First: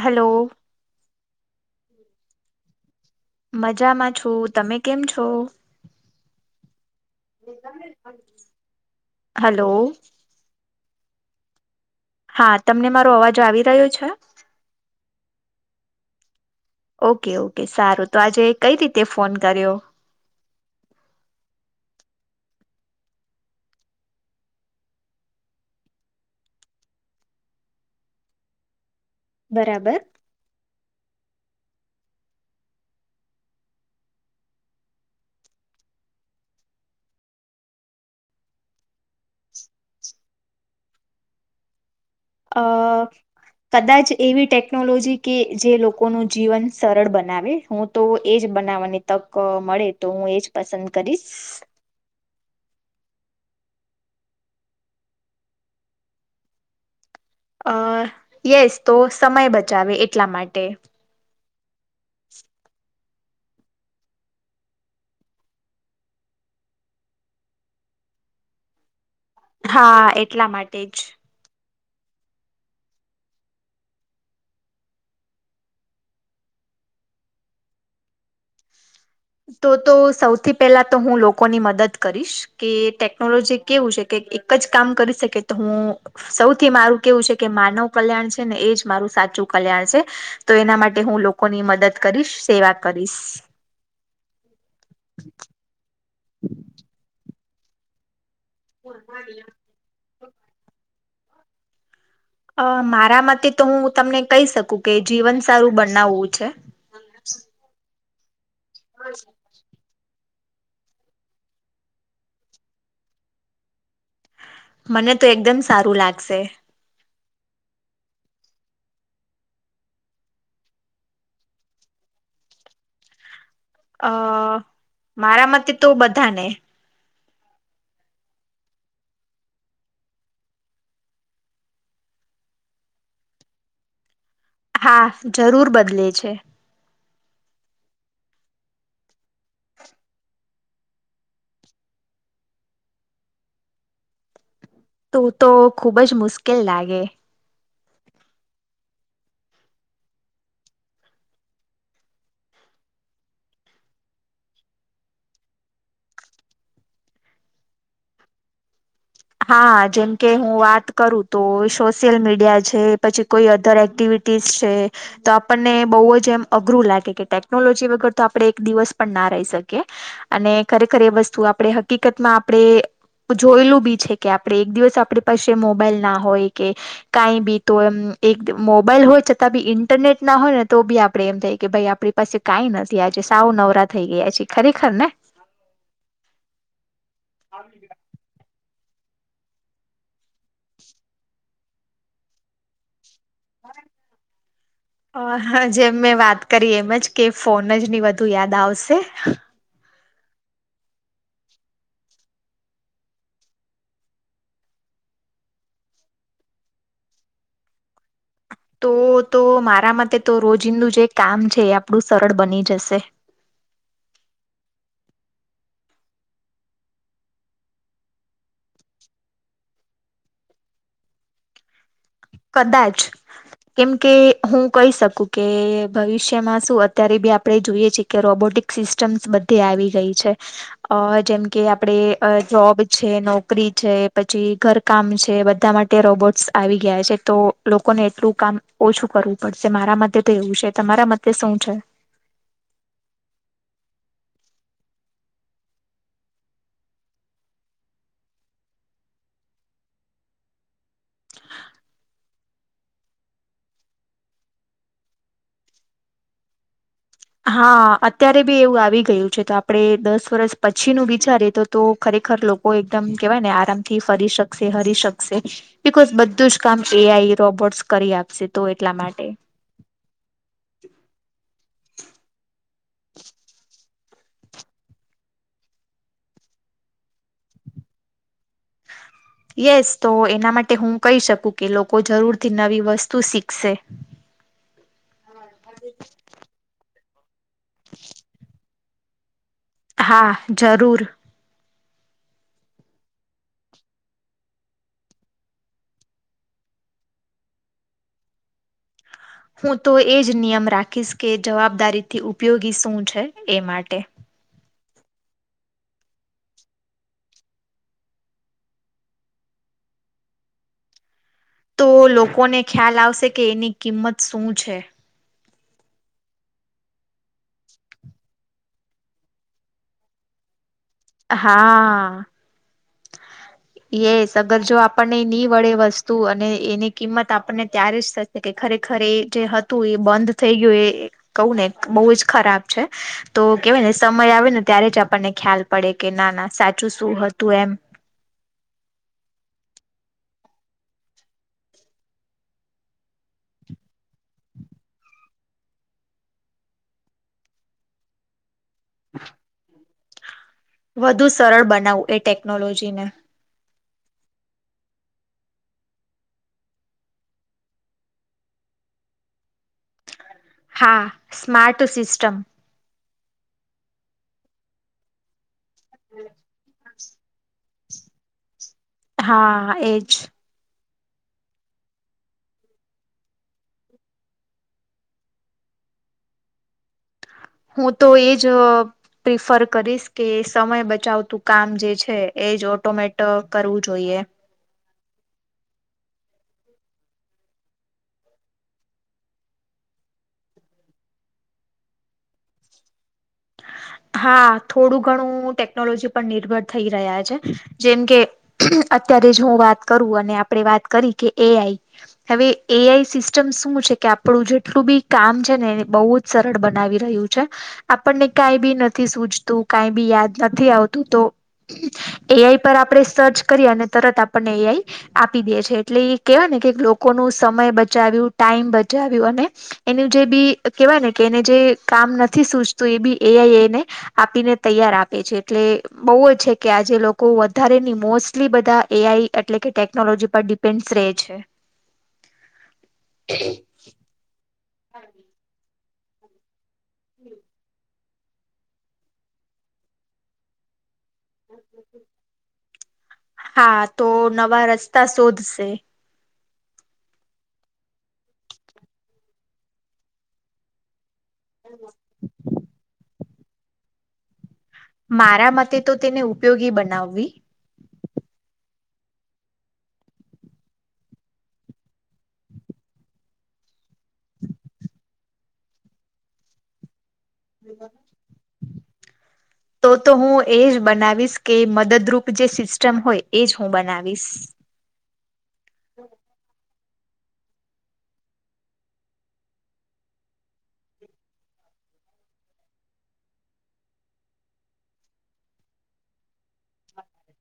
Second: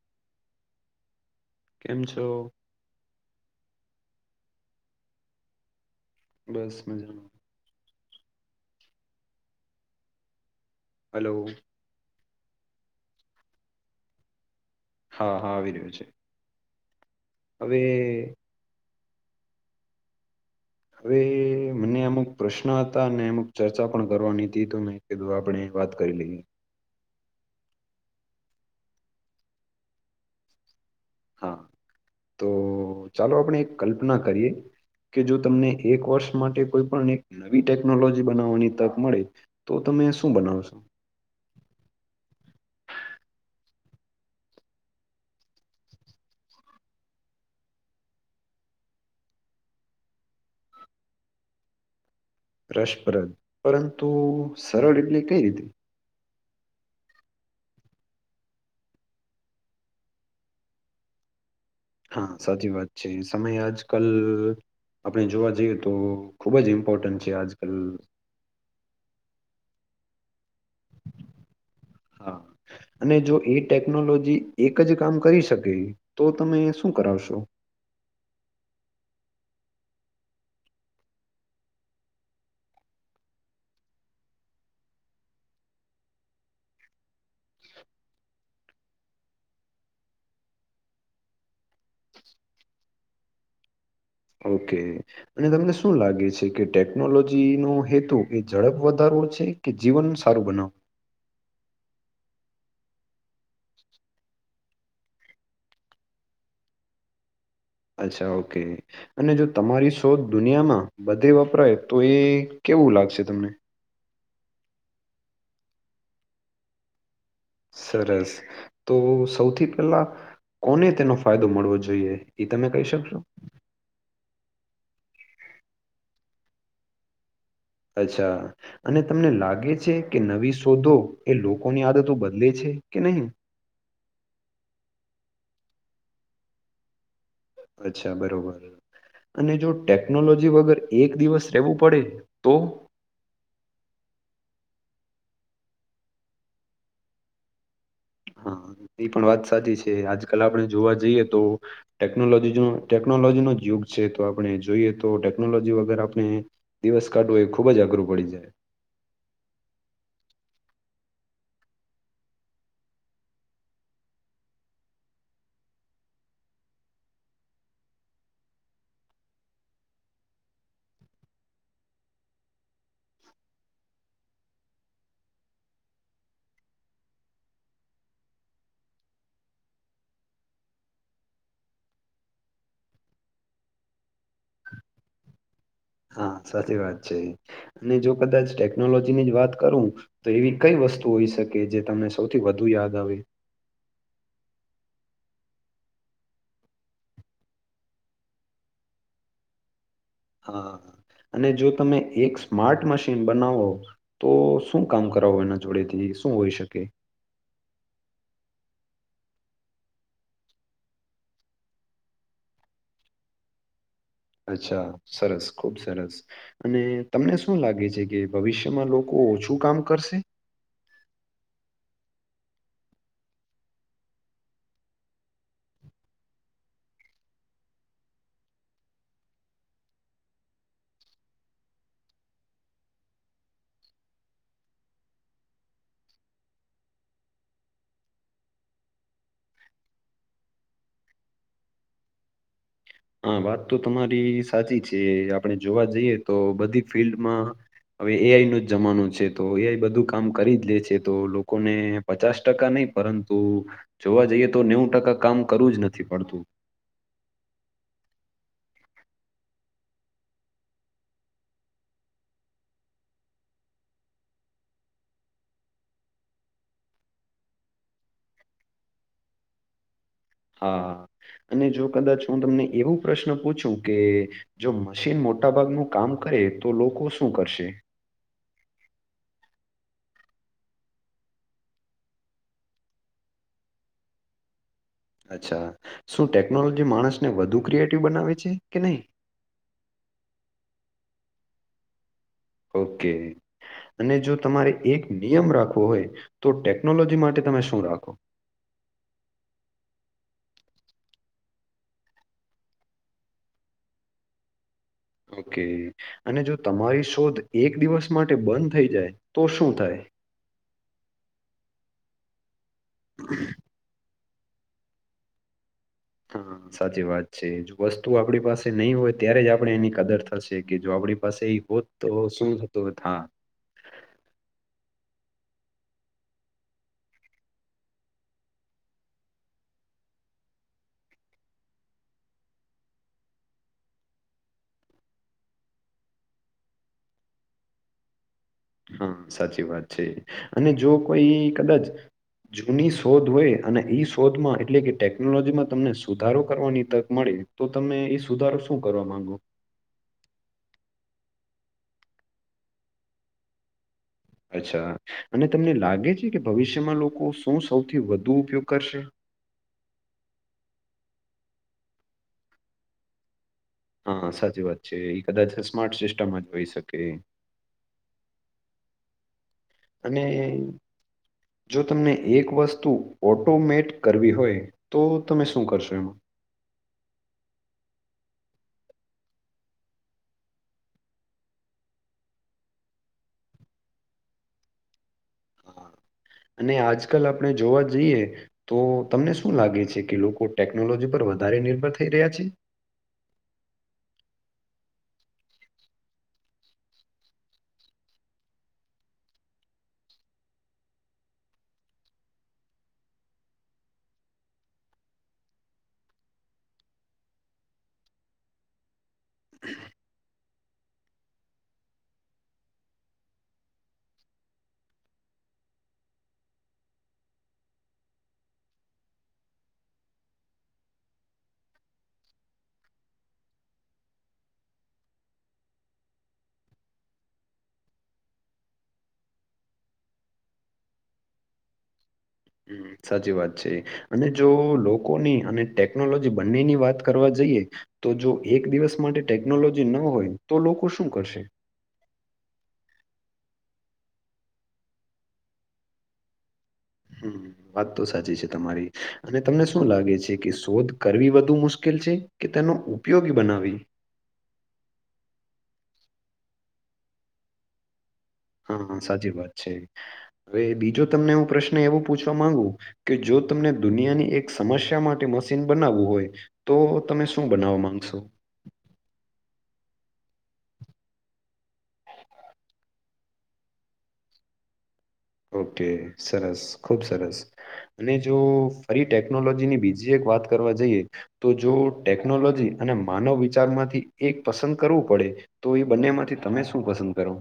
Hello. કેમ છો? મજામાં છું. તમે કેમ છો? બસ મજામાં. હલોવ. હલોવ. હા. તમને મારો અવાજ આવી રહ્યો છે? હા, હા આવી રહ્યો છે. ઓકે-ઓકે હવે સારું. તો આજે કંઈ રીતે ફોન કર્યો? હવે મને અમુક પ્રશ્ન હતા, અને અમુક ચર્ચા પણ કરવાની તી તો મેં કીધું આપણેે વાત કરી લઈએ. બરાબર. હા. તો ચાલો આપણે એક કલ્પના કરીએ કે જો તમને એક વર્ષ માટે કોઈ પણ એક નવી ટેકનોલોજી બનાવવાની તક મળે તો તમે શું બનાવશો? અહ કદાચ એવી ટેકનોલોજી કે જે લોકોનું જીવન સરળ બનાવે. હું તો એ જ બનાવવાની તક મળે તો હું એ જ પસંદ કરીશ. [inaudible] રસપ્રદ, પરંતુ સરળ એટલે કઈ રીતે? અહ યેસ. તો સમય બચાવે એટલા માટે. હા સાચી વાત છે. સમય આજકલ આપણે જોવા જઈએ તો ખૂબ જ ઇમ્પોર્ટન્ટ છે આજકલ. હા એટલા માટે જ. હા. અને જો એ ટેકનોલોજી એક જ કામ કરી શકે, તો તમે શું કરાવશો? તો-તો સૌથી પહેલા તો હું લોકોની મદદ કરીશ. કે ટેકનોલોજી કેવું છે કે એક એક જ કામ કરી શકે તો હું સૌથી મારું કેવું છે કે માનવ કલ્યાણ છે ને એ જ મારું સાચું કલ્યાણ છે. તો એના માટે હું લોકોની મદદ કરીશ, સેવા કરીશ. ઓકે. અને તમને શું લાગે છે કે ટેકનોલોજી નો હેતુ એ ઝડપ વધારવો છે કે જીવન સારું બનાવ? અહ મારા મતે તો હું તમને કહી શકું કે જીવન સારું બનાવવું છે. અચ્છા, ઓકે અને જો તમારી શોધ દુનિયામાં બધે વપરાય, તો એ કેવું લાગશે તમને? મને તો એકદમ સારુ લાગસે. સરસ. તો સૌથી પેલા કોને તેનો ફાયદો મળવો જોઈએ? ઈ તમે કઈ શકશો. અ મારા મતે તો બધા ને. અચ્છા. અને તમને લાગે છે કે, નવી શોધો એ લોકોની આદતો બદલે છે કે નહીં? હા, જરૂર બદલે છે. અચ્છા, બરોબર. અને જો ટેકનોલોજી વગર એક દિવસ રેવુ પડે તો? તુ તો ખુબ જ મુસ્કેલ લાગે. હમ્મ, એ પણ વાત સાચી છે. આજકાલ આપણે જોવા જઈએ તો ટેકનોલોજી જોં ટેકનોલોજીનો જ યુગ છે, તો આપણે જોઈએ તો ટેકનોલોજી વગર આપણે દિવસ કાઢવો, એ ખૂબ જ અઘરું પડી જાય. હા, જેમ કે હું વાત કરુ તો સોસિયલ મીડિયા છે પછી કોઈ અધર એક્ટિવિટીસ છે. તો આપને બઉ જ એમ અઘરું લાગે કે, ટેકનોલોજી વગર તો આપડણે એક દિવસ પણ ના રહી શકીએ. અને ખરેખર એ વસ્તુ આપડણેે હકીકત માં આપડણેે જોયેલું બી છે. કે આપડણે એક દિવસ આપળી પાસે મોબાઈલ ના હોય કે, કાઈ બી તો એમ્મ. એક ત મોબાઈલ હોય છતાં બી ઇન્ટરનેટ ના હોય, ને તો બી આપડે એમ થાય કે ભાઈ આપ પસી કાઈ નથી, આજે સાવ નવરા થઈ ગયા છે. ખરેખર ને હા સાચી વાત છે અને જો કદાચ ટેકનોલોજી ની જ વાત કરુ તો એવી કઈ વસ્તુ ઓઈ શકે, જે તમને સૌથી વધુ યાદ આવે. અ હ જેમ મેં વાત કરી એમ જ કે, ફોન જ ની વધુ યાદ આવસે. હા અને જો તમે એક સ્માર્ટ મશીન બનાવો. તો શું કામ કરાવો એના જોડે થી? શું ઓઈ શકે. તો તો મારા માતે તો રોજિંદું જે કામ છે, એ આપડું સરળ બની જશે. અચ્છા, સરસ ખૂબ સરસ. અને તમને શું લાગે છે કે, ભવિષ્યમાં લોકો ઓછું કામ કરશે. કદાચ. કેમ કે હું કઈ શકું કે, ભવિષ્યમાં શું અત્યારે બી આપડે જોઈએ છે. કે રોબોટિક સિસ્ટમ્સ બધી આવી જાય છે. અ જેમ કે આપડે અ જોબ છે, નોકરી છે, પછી ઘર કામ છે. બધા માટે રોબોટ્સ આવી ગીયા છે. તો લોકોને એટલું કામ ઓછું કરવું પડશે. મારા મતે તો એવું છે, તમારા મતે શું છે? હા, વાત તો તમારી સાચી છે. આપણે જોવા જઈએ તો બધી ફિલ્ડમાં હવે એઆઈ નો જ જમાનો છે. તો એઆઈ બધું કામ કરી જ લે છે, તો લોકોને પચાસ ટકા નઈ પરંતુ જોવા જઈએ, તો નેવું ટકા કામ કરવુ જ નથી પડતું હા અત્યારે બી એવું આવી ગયું છે, તો આપડે દસ વરસ પછીનું વિચારીએ તો તો ખરેખર લોકો એકદમ કેવાય ને આરામથી ફરી શકશે, હરી શકશે બિકોઝ બધું જ કામ એઆઈ રોબોટ્સ કરી આપશે, તો એટલા માટે. હા અને જો કદાચ હું તમને એવું પ્રશ્ન પૂછું. કે જો મશીન મોટા ભાગનું કામ કરે, તો લોકો શું કરશે? યસ, તો એના માટે હું કઈ સકુ કે લોકો જરૂરથી નવી વસ્તુ સીખશે. અચ્છા, શું ટેકનોલોજી માણસને વધુ ક્રિએટિવ બનાવે છે કે નહીં? હા જરૂર. ઓકે. અને જો તમારે એક નિયમ રાખવો હોય, તો ટેકનોલોજી માટે તમે શું રાખો? હું તો એ જ નિયમ રાખીશ કે જવાબદારીથી ઉપયોગી શું છે એ માટે. ઓકે અને જો તમારી શોધ એક દિવસ માટે બંધ થઈ જાય તો શું થાય? તો લોકોને ખ્યાલ આવશે કે એની કિંમત શું છે. હા સાચી વાત છે જો વસ્તુ આપણી પાસે નહી હોય ત્યારે જ આપણે એની કદર થશે કે જો આપડી પાસે એ હો તો હા સુંધતો થા. યસ અગર જો આપણને નહી વળે વસ્તુ અને એની કિંમત આપણને ત્યારે જ એ ખરેખર જે હતું એ બંધ થઈ ગયું એ કહું ને બહુ જ ખરાબ છે, તો કેવાય ને સમય આવે ને ત્યારે જ આપણને ખ્યાલ પડે કે ના ના સાચું શું હતું એમ. હા સાચી વાત છે, અને જો કોઈ કદાચ જૂની શોધ હોય અને ઈ શોધમાં એટલે કે ટેકનોલોજીમાં તમને સુધારો કરવાની તક મળે. તો તમે એ સુધારો શું કરવા માંગો? વધુ સરળ બનાવવું એ ટેકનોલોજીને. અચ્છા, અને તમને લાગે છે કે ભવિષ્યમાં લોકો શું સૌથી વધુ ઉપયોગ કરશે? હા, સ્માર્ટ સિસ્ટમ. હા સાચી વાત છે એ કદાચ સ્માર્ટ સિસ્ટમમાં જ હોઈ શકે. હા હા. અને જો તમને એક વસ્તુ ઓટોમેટ કરવી હોય તો તમે શું કરશો? હું તો એજ પ્રિફર કરીશ કે સમય બચાવતું કામ જે છે એ જ ઓટોમેટ કરવું જોઈએ. હા અને આજકાલ આપણે જોવા જઈએ. તો તમને શું લાગે છે કે લોકો ટેકનોલોજી પર વધારે નિર્ભર થઈ રહ્યા છે? હા થોડું ઘણું ટેકનોલોજી પર નિર્ભર થઈ રહ્યા છે જેમ કે અત્યારે જ હું વાત કરું અને આપડણે વાત કરી કે એ આઈ. હવે એ આઈ સિસ્ટમ શું છે કે આપણું જેટલું બી કામ છે ને એ બહુ જ સરળ બનાવી રહ્યું છે. હ [inaudible] આપણને કઈ બી નથી સૂજતું કઈ બી યાદ નથી આવતું તો એ આઈ પર આપણે સર્ચ કરીએ અને તરત આપણને એ આઈ આપી દે છે એટલે એ કેહેવાય ને કે લોકોનું સમય બચાવ્યું ટાઈમ બચાવ્યું અને એનું જે બી કેવાય ને કે એને જે કામ નથી સૂચતું એ બી એ આઈ એ ને આપીને તૈયાર આપે છે એટલે બહુ જ છે કે આજે લોકો વધારે ની મોસ્ટલી બધા એ આઈ એટલે કે ટેકનોલોજી પર પેન્સ રહે છે. સાચી વાત છે, અને જો લોકોની અને ટેકનોલોજી બંને ની વાત કરવા જઈએ. તો જો એક દિવસ માટે ટેકનોલોજી ન હોય તો લોકો શું કરશે? હા તો નવા રસ્તા શોધશે. હ વાત તો સાચી છે, તમારી અને તમને શું લાગે છે કે શોધ કરવી વ વધ મુશ્કેલ છે કે તેનો ઉપયોગી બનાવી? મારા મતે તો તેને ઉપયોગી બનાવવી. હા સાચી વાત છે હવે બીજો તમને હું પ્રશ્ન એવું પૂછવા માંગુ કે જો તમને દુનિયાની એક સમસ્યા માટે મશીન બનાવવું હોય તો તમે શું બનાવવા માંગશો તો તો હું એજ બનાવીશ કે મદદરૂપ જે સિસ્ટમ હોય એજ હું બનાવીશ ઓકે સરસ ખૂબ સરસ અને જો ફરી ટેકનોલોજીની બીજી એક વાત કરવા જઈએ તો જો ટેકનોલોજી અને માનવ વિચારમાંથી એક પસંદ કરવું પડે તો એ બંને માંથી તમે શું પસંદ કરો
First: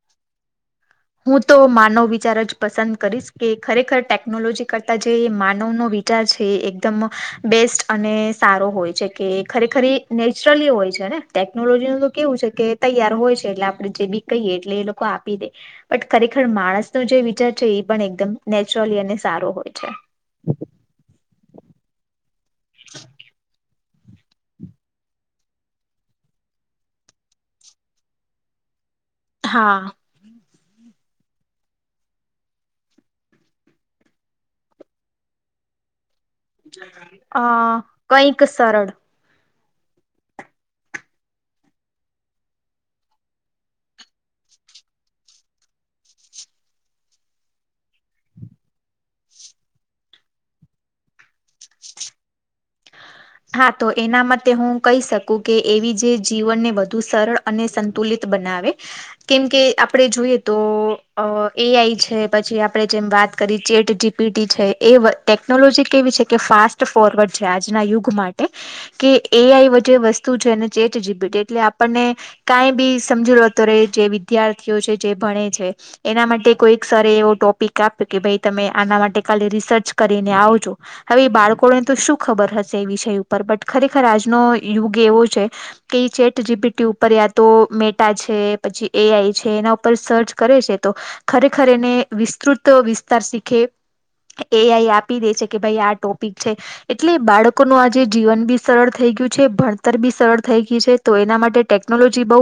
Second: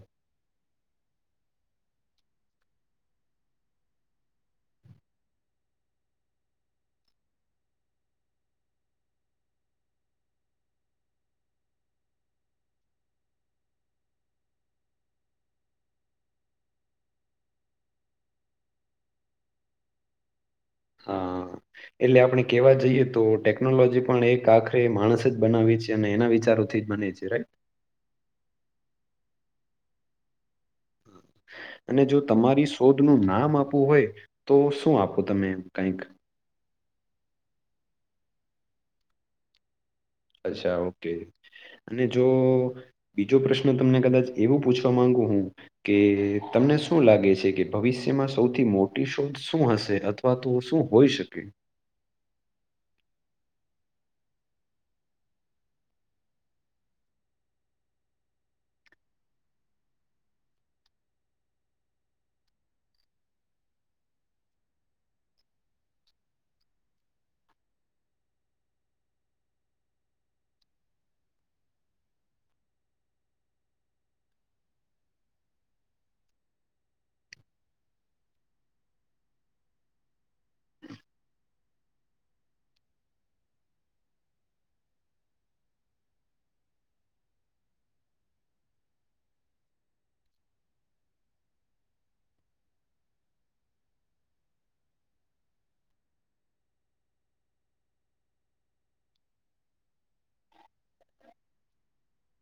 હું તો માનવ વિચાર જ પસંદ કરીશ કે ખરેખર ટેકનોલોજી કરતા જે માનવનોો વિચાર છે એકદમ બેસ્ટ અને સારો હોય છે કે ખરેખર નેચરલી હોય છે ને ટેકનોલોજી ન તો કેવું છે કે તૈયાર હોય છે એટલે આપડે જે બી કહીયએ એટલે એ લોકો આપી દે બટ ખરેખર માણસનો જે વિચાર છે એ પણ એકદમ નેચરલી અને સારો હોય છે. હા એટલે આપણે કેવા જઈએ તો ટેકનોલોજી પણ એક આખ માણસ જ બનાવે છે અને એના વિચારોથી જ બને છેઈ હા અને જો તમારી શોધ નું નામ આપવું હોય તો શું આપો તમે કઈક અ કઈક સરળ અચ્છા ઓકે અને જો બીજો પ્રશ્ન તમને કદાચ એવું પૂછવા માંગુ હું કે તમને શું લાગે છે કે ભવિષ્યમાં સૌથી મોટી શોધ શું હશે અથવા તો શું હોઈ શકે હા તો એના માટેતે હું કહી શકું કે એવી જે જીવનને વધુ સરળ અને સંતુલિત બનાવે કેમ કે આપણે જોઈએ તો એઆઈ છે પછી આપણે જેમ વાત કરી ચેટજી છે એ ટેકનોલોજી કેવી છે કે ફાસ્ટ ફોરવર્ડ છે આજના યુગ માટે કે એ આઈ આ જે વસ્તુ છે અને ચેટ જીબીટી એટલે આપણને કાંઈ બી સમજીૂ લોતો રે જે વિદ્યાર્થીઓ છે જે ભણે છે. એના માટે કોઈ સર એવો ટોપિક આપ્યો કે ભાઈ તમે આના માટે કાલી રિસર્ચ કરીને આવજો હવે એ બાળકોને તો શું ખબર હશે એ વિષય ઉપર બટ ખરેખર આજનો યુગ એવો છે. કઈ ચેટ જીબીટી્ય ઉપર યા તો મેટા છે પછી એઆઈ છે એના ઉપર સર્ચ કરે છે તો ખરેખરે ને વિસ્તૃત વિસ્તાર શીખે એ આઈ આપી દે છે કે ભાઈ આ ટોપિક છે એટલે બાળકો લોકોનું આજે જીવન બી સરળ થઈ ગયું છે ભણતર બી સરળ થઈ ગયઈ છે તો એના માટે ટેકનોલોજી બહુ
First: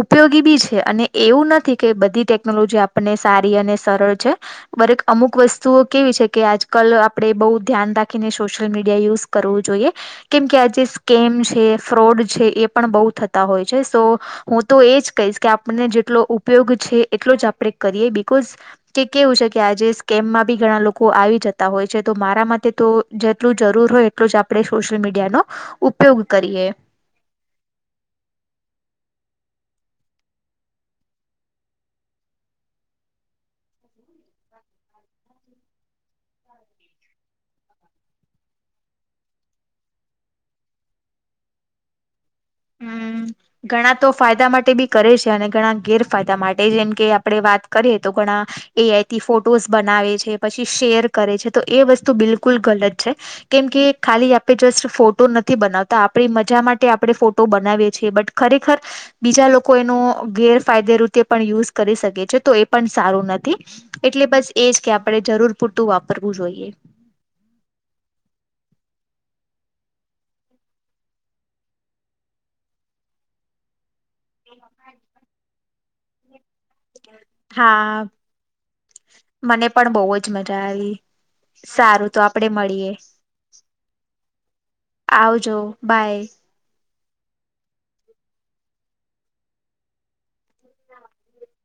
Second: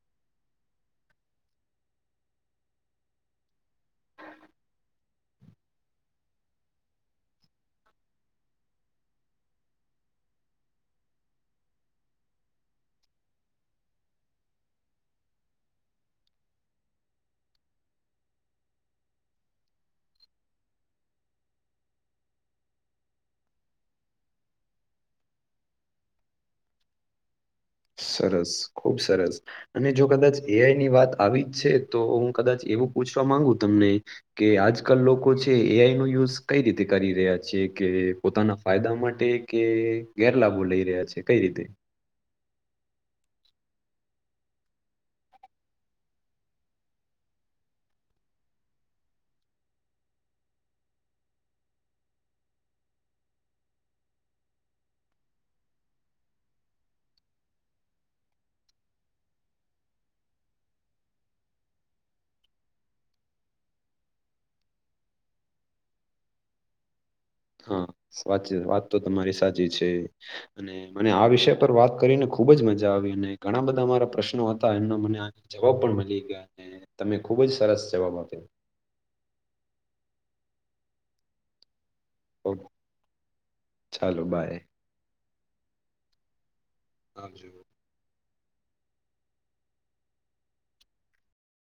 ઉપયોગી બી છે અને એવું નથી કે બધી ટેકનોલોજી આપણને સારી અને સરળ છે. દરેક અમુક વસ્તુઓ કેવી છે કે આજકાલ આપડે બહુ ધ્યાન રાખીને સોશિયલ મીડિયા યુઝ કરવું જોઈએ કેમકે આજે સ્કેમ છે ફ્રોડ છે એ પણ બહુ થતા હોય છે સો હું તો એજ કહીશ કે આપણને જેટલો ઉપયોગ છે એટલો જ આપણે કરીએ બકોઝ જે કેવું છે કે આજે સ્કેમમાં બી ઘણા લોકો આવી જતા હોય છે તો મારા માટે તો જેટલું જરૂર હોય એટલો જ આપણે સોશિયલ મીડિયાનોો ઉપયોગ કરીએ સરસ ખુબ સરસ અને જો કદાચ એઆઈ ની વાત આવી જ છે તો હું કદાચ એવું પૂછવા માંગુ તમને કે આજકાલ લોકો છે એ આઈ નો યુઝ કઈ રીતે કરી રહ્યા છે કે પોતાના ફાયદા માટે કે ગેરલાભો લઈ રહ્યા છે કઈ રીતે હમ [inaudible] ઘણા તો ફાયદા માટે બી કરે છે, અને ઘણા ગેરફાયદા માટે. જેમ કે આપણે વાત કરીએ તો ઘણા એ આઈથી ફોટોઝ બનાવે છે, પછી શેર કરે છે. તો એ વસ્તુ બિલકુલ ગલત છે. કેમ કે ખાલી આપે જસ્ટ ફોટો નથી બનાવતા, આપણી મજા માટે આપણે ફોટ ટો બનાવે છે, બટ ખરેખર બીજા લોકો એનો ગેરફાયદે રીતે પણ યુઝ કરી શકે છે. તો એ પણ સારું નથી. એટલે બસ એજ કે આપણે જરૂર પૂરતું વાપરવું જોઈએ. હા. વાચી વાત તો તમારી સાચી છે. અને મને આ વિષય પર વાત કરીને ખુબ જ મજા આવી. અને ઘણા બધા મારા પ્રશ્નો હતા એમના મને આ જવાબ પણ મલી ગયા. અને તમે ખુબ જ સરસ હા જવાબ આપ્યો. મને પણ બહુ જ મજા આવી. સારું તો આપડે ઓકે, મળીએ, ચાલો બાય આવજો, બાય. આવજો.